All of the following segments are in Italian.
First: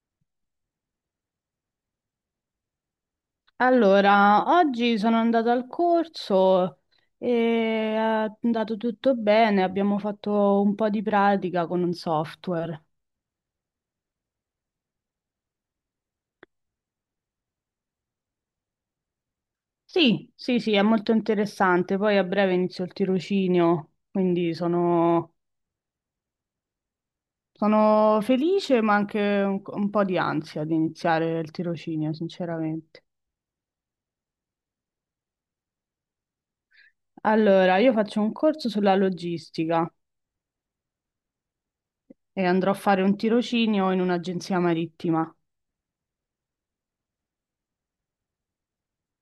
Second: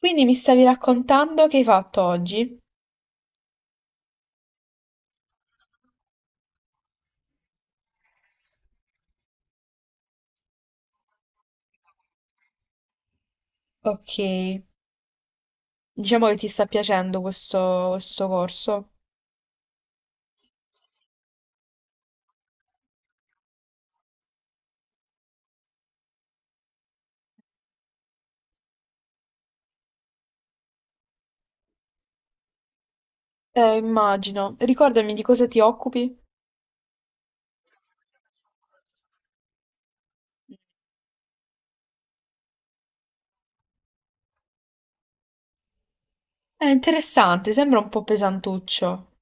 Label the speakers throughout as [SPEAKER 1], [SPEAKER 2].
[SPEAKER 1] Quindi mi stavi raccontando che hai fatto oggi?
[SPEAKER 2] Allora, oggi sono andata al corso e è andato tutto bene, abbiamo fatto un po' di pratica con un software.
[SPEAKER 1] Ok, diciamo che ti sta piacendo questo corso.
[SPEAKER 2] Sì, sì, sì, è molto interessante. Poi a breve inizio il tirocinio, quindi sono, sono felice, ma anche un po' di ansia di iniziare il tirocinio, sinceramente.
[SPEAKER 1] Immagino. Ricordami di cosa ti occupi?
[SPEAKER 2] Allora, io faccio un corso sulla logistica e andrò a fare un tirocinio in un'agenzia marittima.
[SPEAKER 1] È interessante, sembra un po' pesantuccio.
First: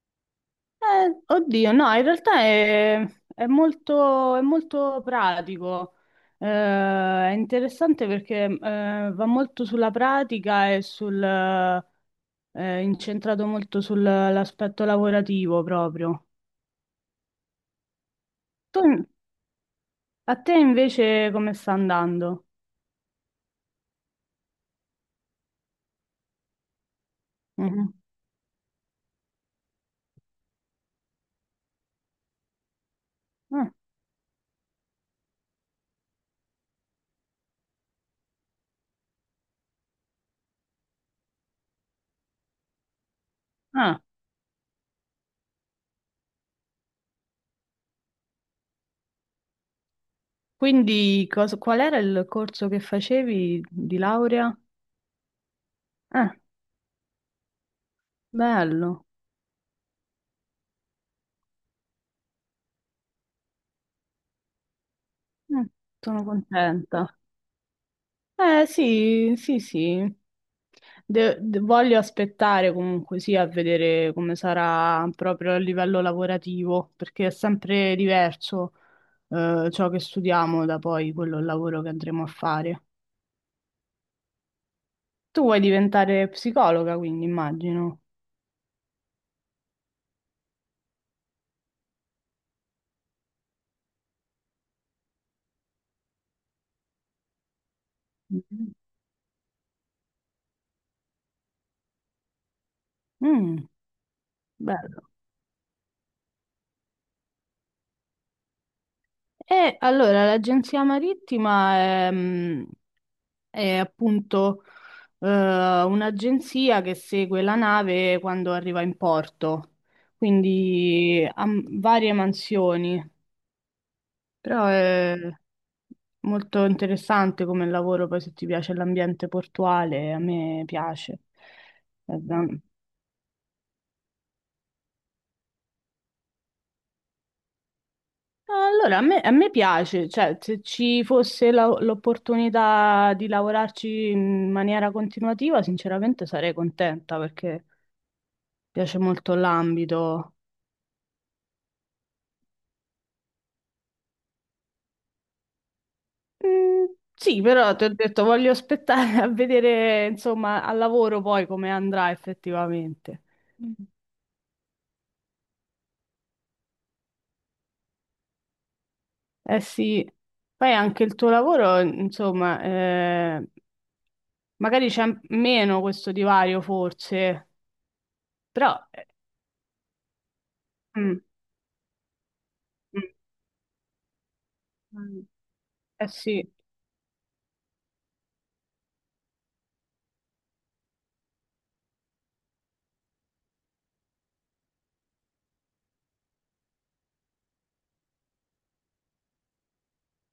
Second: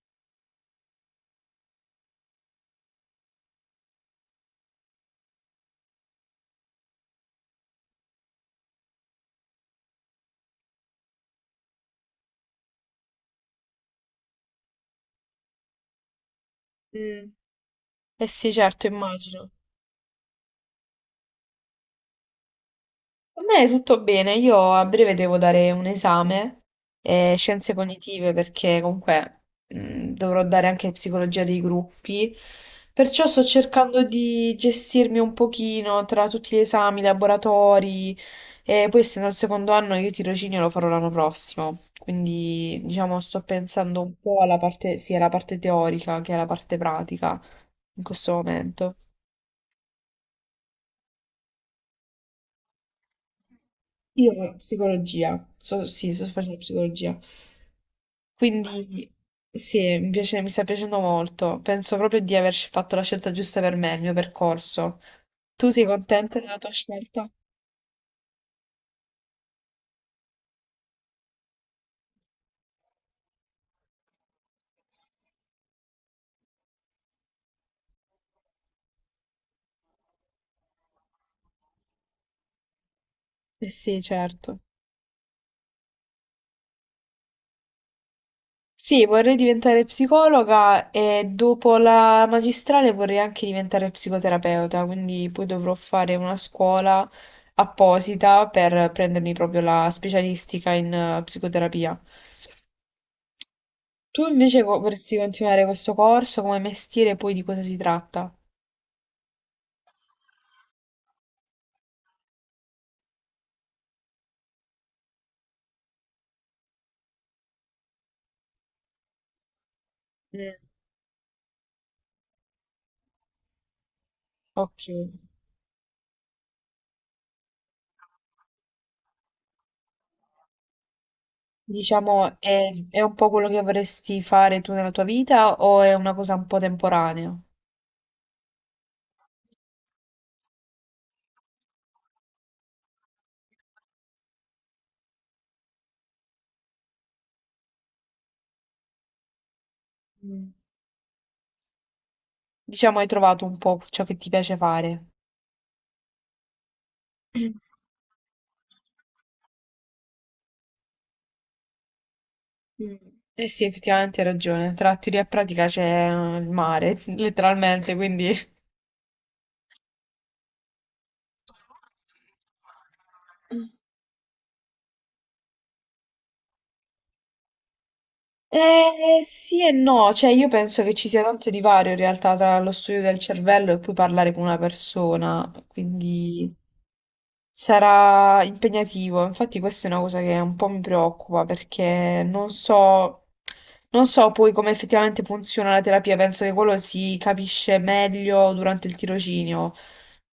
[SPEAKER 2] Oddio, no, in realtà è molto pratico. È interessante perché va molto sulla pratica e sul incentrato molto sull'aspetto lavorativo proprio.
[SPEAKER 1] Mm. Eh sì, certo,
[SPEAKER 2] Tu-
[SPEAKER 1] immagino.
[SPEAKER 2] A te invece come sta andando?
[SPEAKER 1] A me è tutto bene, io a breve devo dare un esame, scienze
[SPEAKER 2] Mhm.
[SPEAKER 1] cognitive, perché comunque dovrò dare anche psicologia dei gruppi, perciò sto
[SPEAKER 2] Ah,
[SPEAKER 1] cercando di gestirmi un pochino tra tutti gli esami, i laboratori, e poi essendo il secondo anno io tirocinio lo farò l'anno prossimo, quindi diciamo sto
[SPEAKER 2] ah.
[SPEAKER 1] pensando un po' alla parte, sia alla parte teorica che alla parte pratica in questo momento.
[SPEAKER 2] Quindi qual era il corso che facevi di
[SPEAKER 1] Io
[SPEAKER 2] laurea?
[SPEAKER 1] psicologia, sì, sto
[SPEAKER 2] Ah,
[SPEAKER 1] facendo psicologia.
[SPEAKER 2] bello.
[SPEAKER 1] Quindi sì, mi sta piacendo molto. Penso proprio di aver fatto la scelta giusta per me, il mio percorso.
[SPEAKER 2] Mm,
[SPEAKER 1] Tu sei
[SPEAKER 2] sono
[SPEAKER 1] contenta della tua
[SPEAKER 2] contenta.
[SPEAKER 1] scelta?
[SPEAKER 2] Eh sì, sì, sì. Voglio aspettare comunque sì a vedere come sarà proprio a livello lavorativo, perché è sempre diverso ciò che studiamo da poi quello il lavoro che andremo a fare.
[SPEAKER 1] Eh sì, certo.
[SPEAKER 2] Tu vuoi diventare psicologa, quindi immagino.
[SPEAKER 1] Sì, vorrei diventare psicologa e dopo la magistrale vorrei anche diventare psicoterapeuta, quindi poi dovrò fare una scuola apposita
[SPEAKER 2] Mhm.
[SPEAKER 1] per prendermi proprio la specialistica in psicoterapia.
[SPEAKER 2] Mm,
[SPEAKER 1] Tu invece
[SPEAKER 2] bello.
[SPEAKER 1] vorresti continuare questo corso come mestiere, poi di cosa si tratta?
[SPEAKER 2] E allora l'agenzia marittima è, è appunto eh, un'agenzia che segue la nave quando arriva in porto,
[SPEAKER 1] Mm.
[SPEAKER 2] quindi ha varie mansioni, però
[SPEAKER 1] Ok.
[SPEAKER 2] è molto interessante come lavoro, poi se ti piace l'ambiente portuale, a me piace. Eh,
[SPEAKER 1] Diciamo,
[SPEAKER 2] da-
[SPEAKER 1] è un po' quello che vorresti fare tu nella tua vita o è una cosa un po' temporanea?
[SPEAKER 2] Allora, a me piace, cioè se ci fosse l'opportunità di lavorarci in maniera continuativa, sinceramente sarei contenta perché piace molto l'ambito.
[SPEAKER 1] Mm. Diciamo, hai trovato un po' ciò che ti piace fare.
[SPEAKER 2] Mm. Sì, però ti ho detto, voglio aspettare a vedere, insomma, al lavoro poi come andrà
[SPEAKER 1] Mm.
[SPEAKER 2] effettivamente.
[SPEAKER 1] Eh sì,
[SPEAKER 2] Mm.
[SPEAKER 1] effettivamente hai ragione. Tra teoria e pratica c'è il mare, letteralmente, quindi...
[SPEAKER 2] Eh sì, poi anche il tuo lavoro, insomma, magari c'è meno questo divario forse, però... eh,
[SPEAKER 1] Eh sì e no, cioè io penso che ci
[SPEAKER 2] mm,
[SPEAKER 1] sia tanto divario in realtà tra lo studio
[SPEAKER 2] mm,
[SPEAKER 1] del cervello e poi parlare con una
[SPEAKER 2] Mm.
[SPEAKER 1] persona,
[SPEAKER 2] eh sì,
[SPEAKER 1] quindi... Sarà impegnativo, infatti questa è una cosa che un po' mi preoccupa perché non so, non so poi come effettivamente funziona la terapia, penso che quello si capisce meglio durante il tirocinio.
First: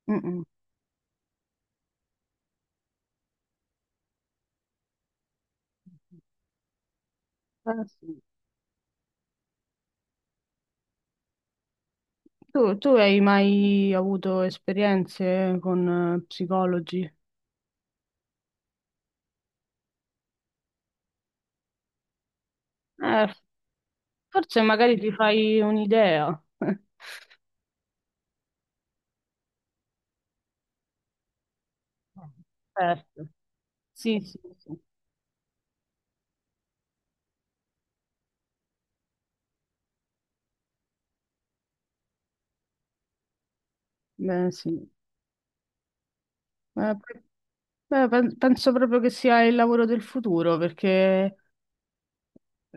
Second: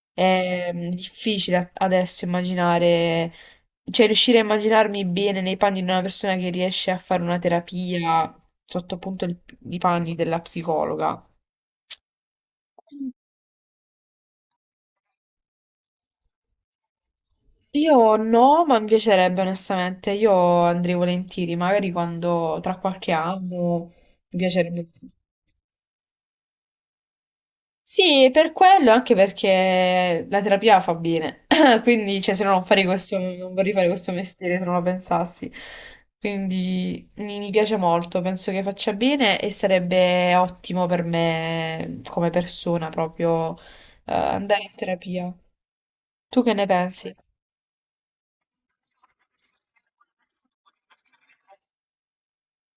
[SPEAKER 2] mm, mm,
[SPEAKER 1] È difficile adesso immaginare, cioè riuscire a immaginarmi bene nei panni di una persona che riesce a fare una
[SPEAKER 2] eh sì.
[SPEAKER 1] terapia sotto appunto i panni della psicologa.
[SPEAKER 2] Tu hai mai avuto esperienze con psicologi?
[SPEAKER 1] Io no, ma mi piacerebbe onestamente, io andrei volentieri, magari quando tra qualche
[SPEAKER 2] Eh,
[SPEAKER 1] anno mi
[SPEAKER 2] forse
[SPEAKER 1] piacerebbe.
[SPEAKER 2] magari ti fai un'idea.
[SPEAKER 1] Sì, per quello, anche perché la terapia fa bene, quindi cioè, se no non farei questo,
[SPEAKER 2] Certo.
[SPEAKER 1] non vorrei fare questo
[SPEAKER 2] Sì, sì,
[SPEAKER 1] mestiere se non lo
[SPEAKER 2] sì.
[SPEAKER 1] pensassi. Quindi mi piace molto, penso che faccia bene e sarebbe ottimo per me come persona proprio
[SPEAKER 2] Beh,
[SPEAKER 1] andare in
[SPEAKER 2] sì.
[SPEAKER 1] terapia. Tu che ne
[SPEAKER 2] Ma
[SPEAKER 1] pensi?
[SPEAKER 2] poi- Beh, penso proprio che sia il lavoro del futuro perché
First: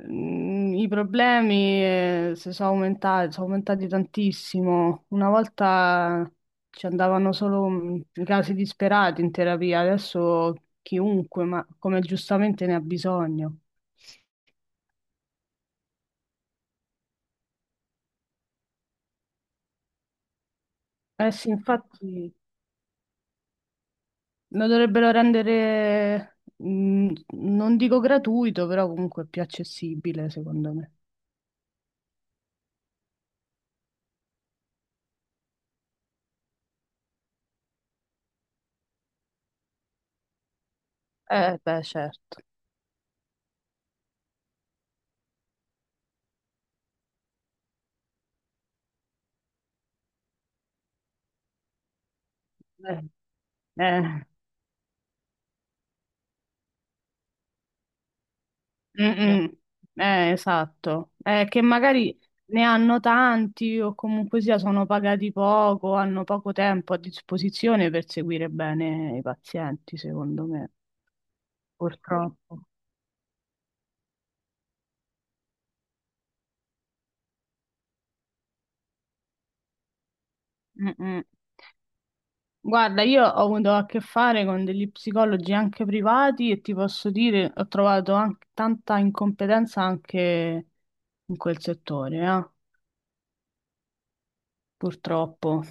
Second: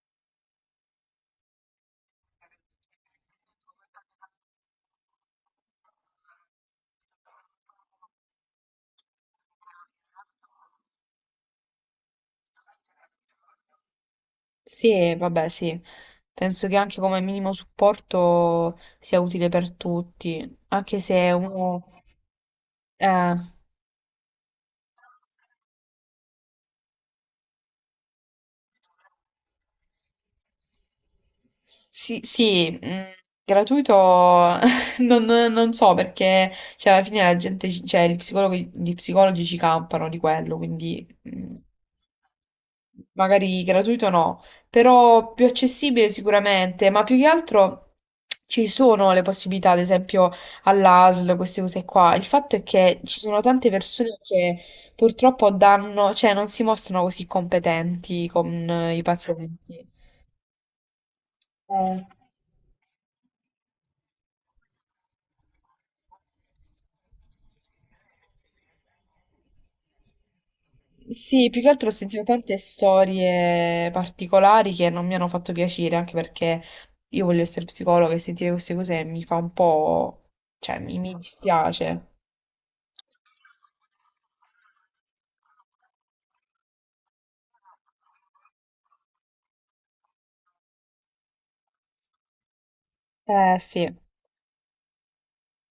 [SPEAKER 2] i problemi si sono aumentati tantissimo. Una volta ci andavano solo i casi disperati in terapia, adesso chiunque, ma come giustamente ne ha bisogno.
[SPEAKER 1] Sì, vabbè, sì. Penso che anche come minimo supporto sia utile per tutti, anche
[SPEAKER 2] Eh
[SPEAKER 1] se
[SPEAKER 2] sì,
[SPEAKER 1] uno...
[SPEAKER 2] infatti
[SPEAKER 1] Eh,
[SPEAKER 2] lo dovrebbero rendere, non dico gratuito, però comunque più accessibile, secondo me.
[SPEAKER 1] sì, sì, gratuito non, non so perché, cioè, alla fine la gente, cioè, gli psicologi ci campano di quello, quindi
[SPEAKER 2] Beh, certo.
[SPEAKER 1] magari gratuito no, però più accessibile sicuramente, ma più che altro ci sono le possibilità, ad esempio all'ASL, queste cose qua. Il fatto è che
[SPEAKER 2] Eh,
[SPEAKER 1] ci sono tante persone
[SPEAKER 2] eh,
[SPEAKER 1] che purtroppo danno, cioè non si mostrano così competenti con i
[SPEAKER 2] mm, mm.
[SPEAKER 1] pazienti.
[SPEAKER 2] Esatto. Che
[SPEAKER 1] Eh.
[SPEAKER 2] magari ne hanno tanti o comunque sia sono pagati poco, hanno poco tempo a disposizione per seguire bene i pazienti, secondo me,
[SPEAKER 1] Sì, più che altro ho sentito tante
[SPEAKER 2] purtroppo.
[SPEAKER 1] storie particolari che non mi hanno fatto piacere, anche perché io voglio essere psicologa e sentire queste cose mi fa un po'... cioè
[SPEAKER 2] Mm,
[SPEAKER 1] mi
[SPEAKER 2] mm.
[SPEAKER 1] dispiace.
[SPEAKER 2] Guarda, io ho avuto a che fare con degli psicologi anche privati e ti posso dire, ho trovato anche tanta incompetenza anche in quel settore,
[SPEAKER 1] Eh sì,
[SPEAKER 2] purtroppo.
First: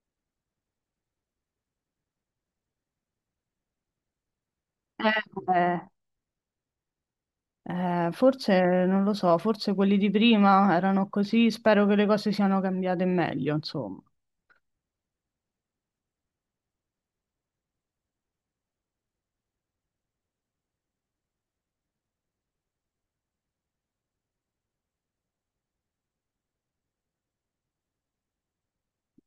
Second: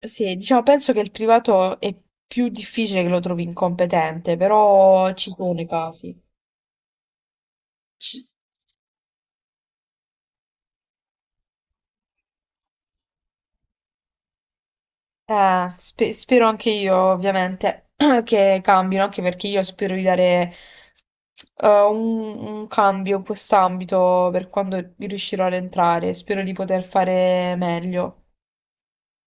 [SPEAKER 1] sì, diciamo, penso che il privato è più difficile che lo trovi incompetente, però
[SPEAKER 2] Eh,
[SPEAKER 1] ci sono i
[SPEAKER 2] eh.
[SPEAKER 1] casi. Ci-
[SPEAKER 2] Forse non lo so, forse quelli di prima erano così, spero che le cose siano cambiate in meglio, insomma.
[SPEAKER 1] Spero anche io, ovviamente, che cambino, anche perché io spero di dare un cambio in quest'ambito per quando riuscirò ad entrare. Spero di poter fare meglio.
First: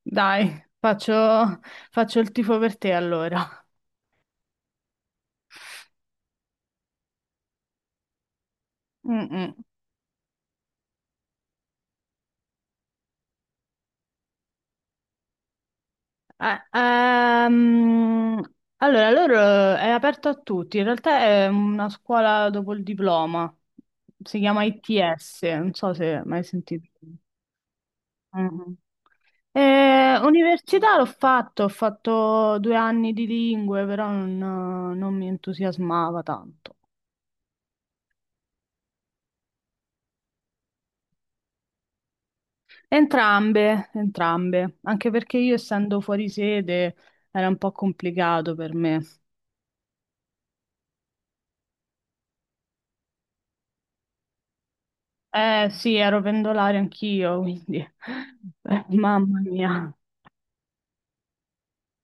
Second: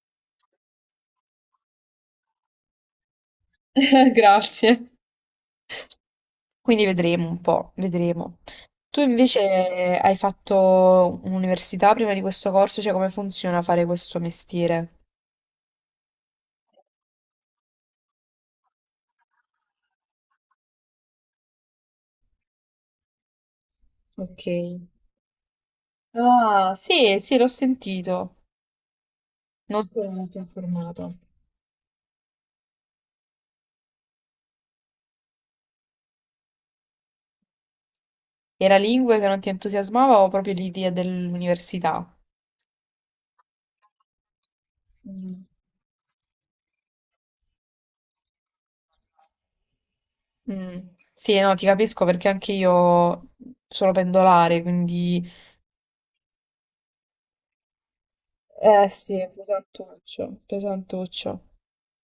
[SPEAKER 2] Dai, faccio, faccio il tifo per te allora.
[SPEAKER 1] Grazie. Quindi vedremo un po', vedremo. Tu
[SPEAKER 2] Mm,
[SPEAKER 1] invece
[SPEAKER 2] mm.
[SPEAKER 1] hai fatto un'università prima di questo corso, cioè come funziona fare questo mestiere?
[SPEAKER 2] Eh, ehm, allora, loro è aperto a tutti, in realtà è una scuola dopo il diploma, si
[SPEAKER 1] Ok.
[SPEAKER 2] chiama ITS, non so se mai
[SPEAKER 1] Ah,
[SPEAKER 2] sentito.
[SPEAKER 1] sì, sì, l'ho sentito.
[SPEAKER 2] Mhm.
[SPEAKER 1] Non sono molto
[SPEAKER 2] Università l'ho
[SPEAKER 1] informato.
[SPEAKER 2] fatto, ho fatto due anni di lingue, però non mi entusiasmava tanto.
[SPEAKER 1] Era lingue che non ti entusiasmava o proprio l'idea dell'università?
[SPEAKER 2] Entrambe, entrambe, anche perché
[SPEAKER 1] Mm.
[SPEAKER 2] io essendo fuori sede era un po' complicato per me.
[SPEAKER 1] Mm. Sì, no, ti capisco perché anche io sono pendolare, quindi...
[SPEAKER 2] Eh sì, ero pendolare anch'io, quindi
[SPEAKER 1] Eh sì, è
[SPEAKER 2] mamma mia,
[SPEAKER 1] pesantuccio, pesantuccio.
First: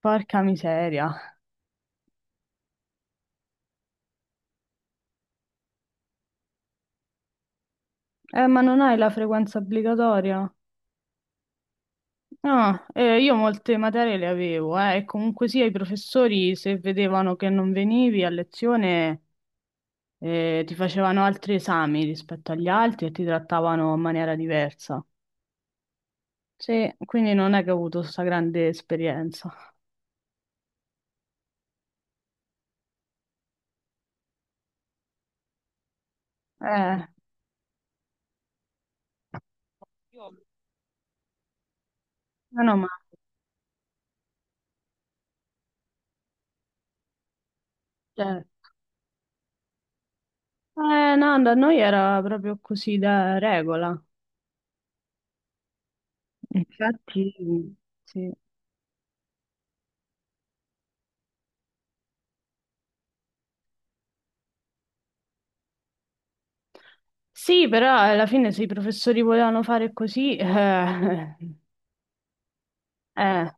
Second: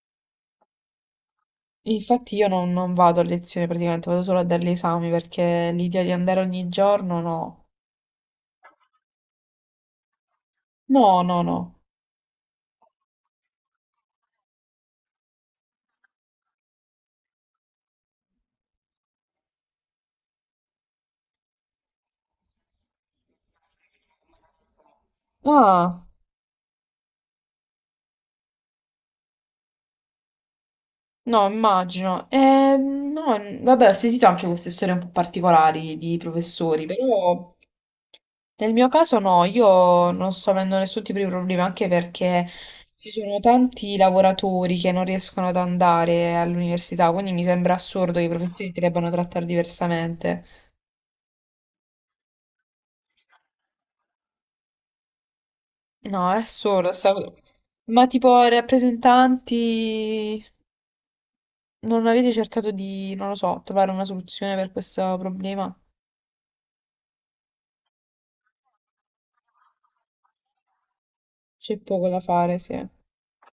[SPEAKER 2] porca miseria.
[SPEAKER 1] Infatti io non, non vado a lezione praticamente, vado solo a dare gli esami perché l'idea di andare ogni giorno, no.
[SPEAKER 2] Ma non hai la frequenza obbligatoria?
[SPEAKER 1] No, no, no.
[SPEAKER 2] No, io molte materie le avevo, e comunque sia i professori se vedevano che non venivi a lezione e ti facevano altri esami rispetto agli altri e ti trattavano in maniera diversa.
[SPEAKER 1] Ah.
[SPEAKER 2] Sì, quindi non è che ho avuto questa grande esperienza.
[SPEAKER 1] No, immagino. No, vabbè, ho sentito anche queste storie un po' particolari di professori,
[SPEAKER 2] Eh,
[SPEAKER 1] però nel mio caso no, io
[SPEAKER 2] Io
[SPEAKER 1] non sto avendo nessun tipo di problema, anche perché
[SPEAKER 2] meno male.
[SPEAKER 1] ci sono tanti lavoratori che non riescono ad andare all'università, quindi mi sembra assurdo che i
[SPEAKER 2] Certo.
[SPEAKER 1] professori ti debbano trattare diversamente.
[SPEAKER 2] No, da noi era proprio così da regola.
[SPEAKER 1] No, è assurdo sta cosa.
[SPEAKER 2] Infatti,
[SPEAKER 1] Ma
[SPEAKER 2] sì.
[SPEAKER 1] tipo rappresentanti, non avete cercato di, non lo so, trovare una soluzione per questo problema?
[SPEAKER 2] Sì, però alla fine se i professori volevano fare così,
[SPEAKER 1] C'è poco da fare, sì.
[SPEAKER 2] eh,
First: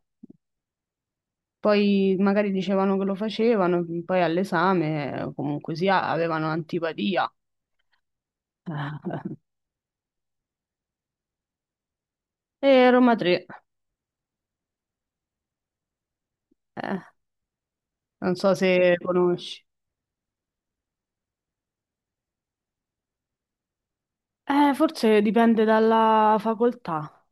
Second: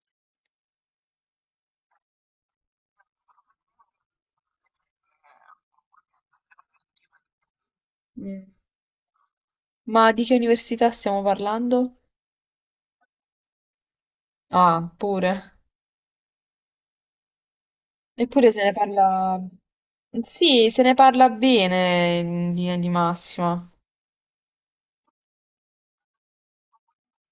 [SPEAKER 2] poi magari dicevano che lo facevano, poi all'esame comunque sia, avevano antipatia.
[SPEAKER 1] Mm.
[SPEAKER 2] Eh,
[SPEAKER 1] Ma di che università stiamo parlando?
[SPEAKER 2] E Roma 3,
[SPEAKER 1] Ah, pure.
[SPEAKER 2] eh, non
[SPEAKER 1] Eppure
[SPEAKER 2] so
[SPEAKER 1] se ne
[SPEAKER 2] se
[SPEAKER 1] parla...
[SPEAKER 2] conosci.
[SPEAKER 1] Sì, se ne parla bene in linea di massima.
[SPEAKER 2] Forse dipende dalla facoltà.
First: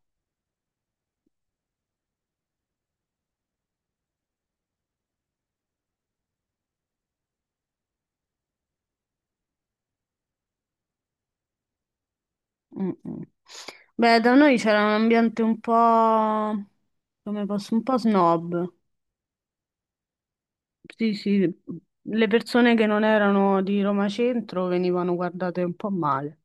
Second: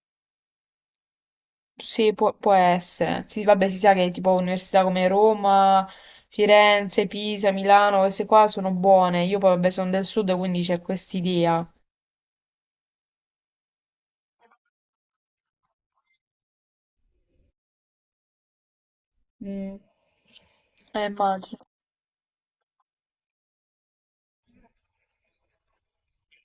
[SPEAKER 1] Sì, può essere. Sì, vabbè, si sa che tipo università come Roma, Firenze, Pisa, Milano, queste qua sono buone. Io poi vabbè sono del sud, quindi c'è quest'idea.
[SPEAKER 2] Mm, mm. Beh, da noi c'era un ambiente un po', come posso, un po' snob.
[SPEAKER 1] Mm.
[SPEAKER 2] Sì,
[SPEAKER 1] Immagino.
[SPEAKER 2] sì, le persone che non erano di Roma Centro venivano guardate un po' male.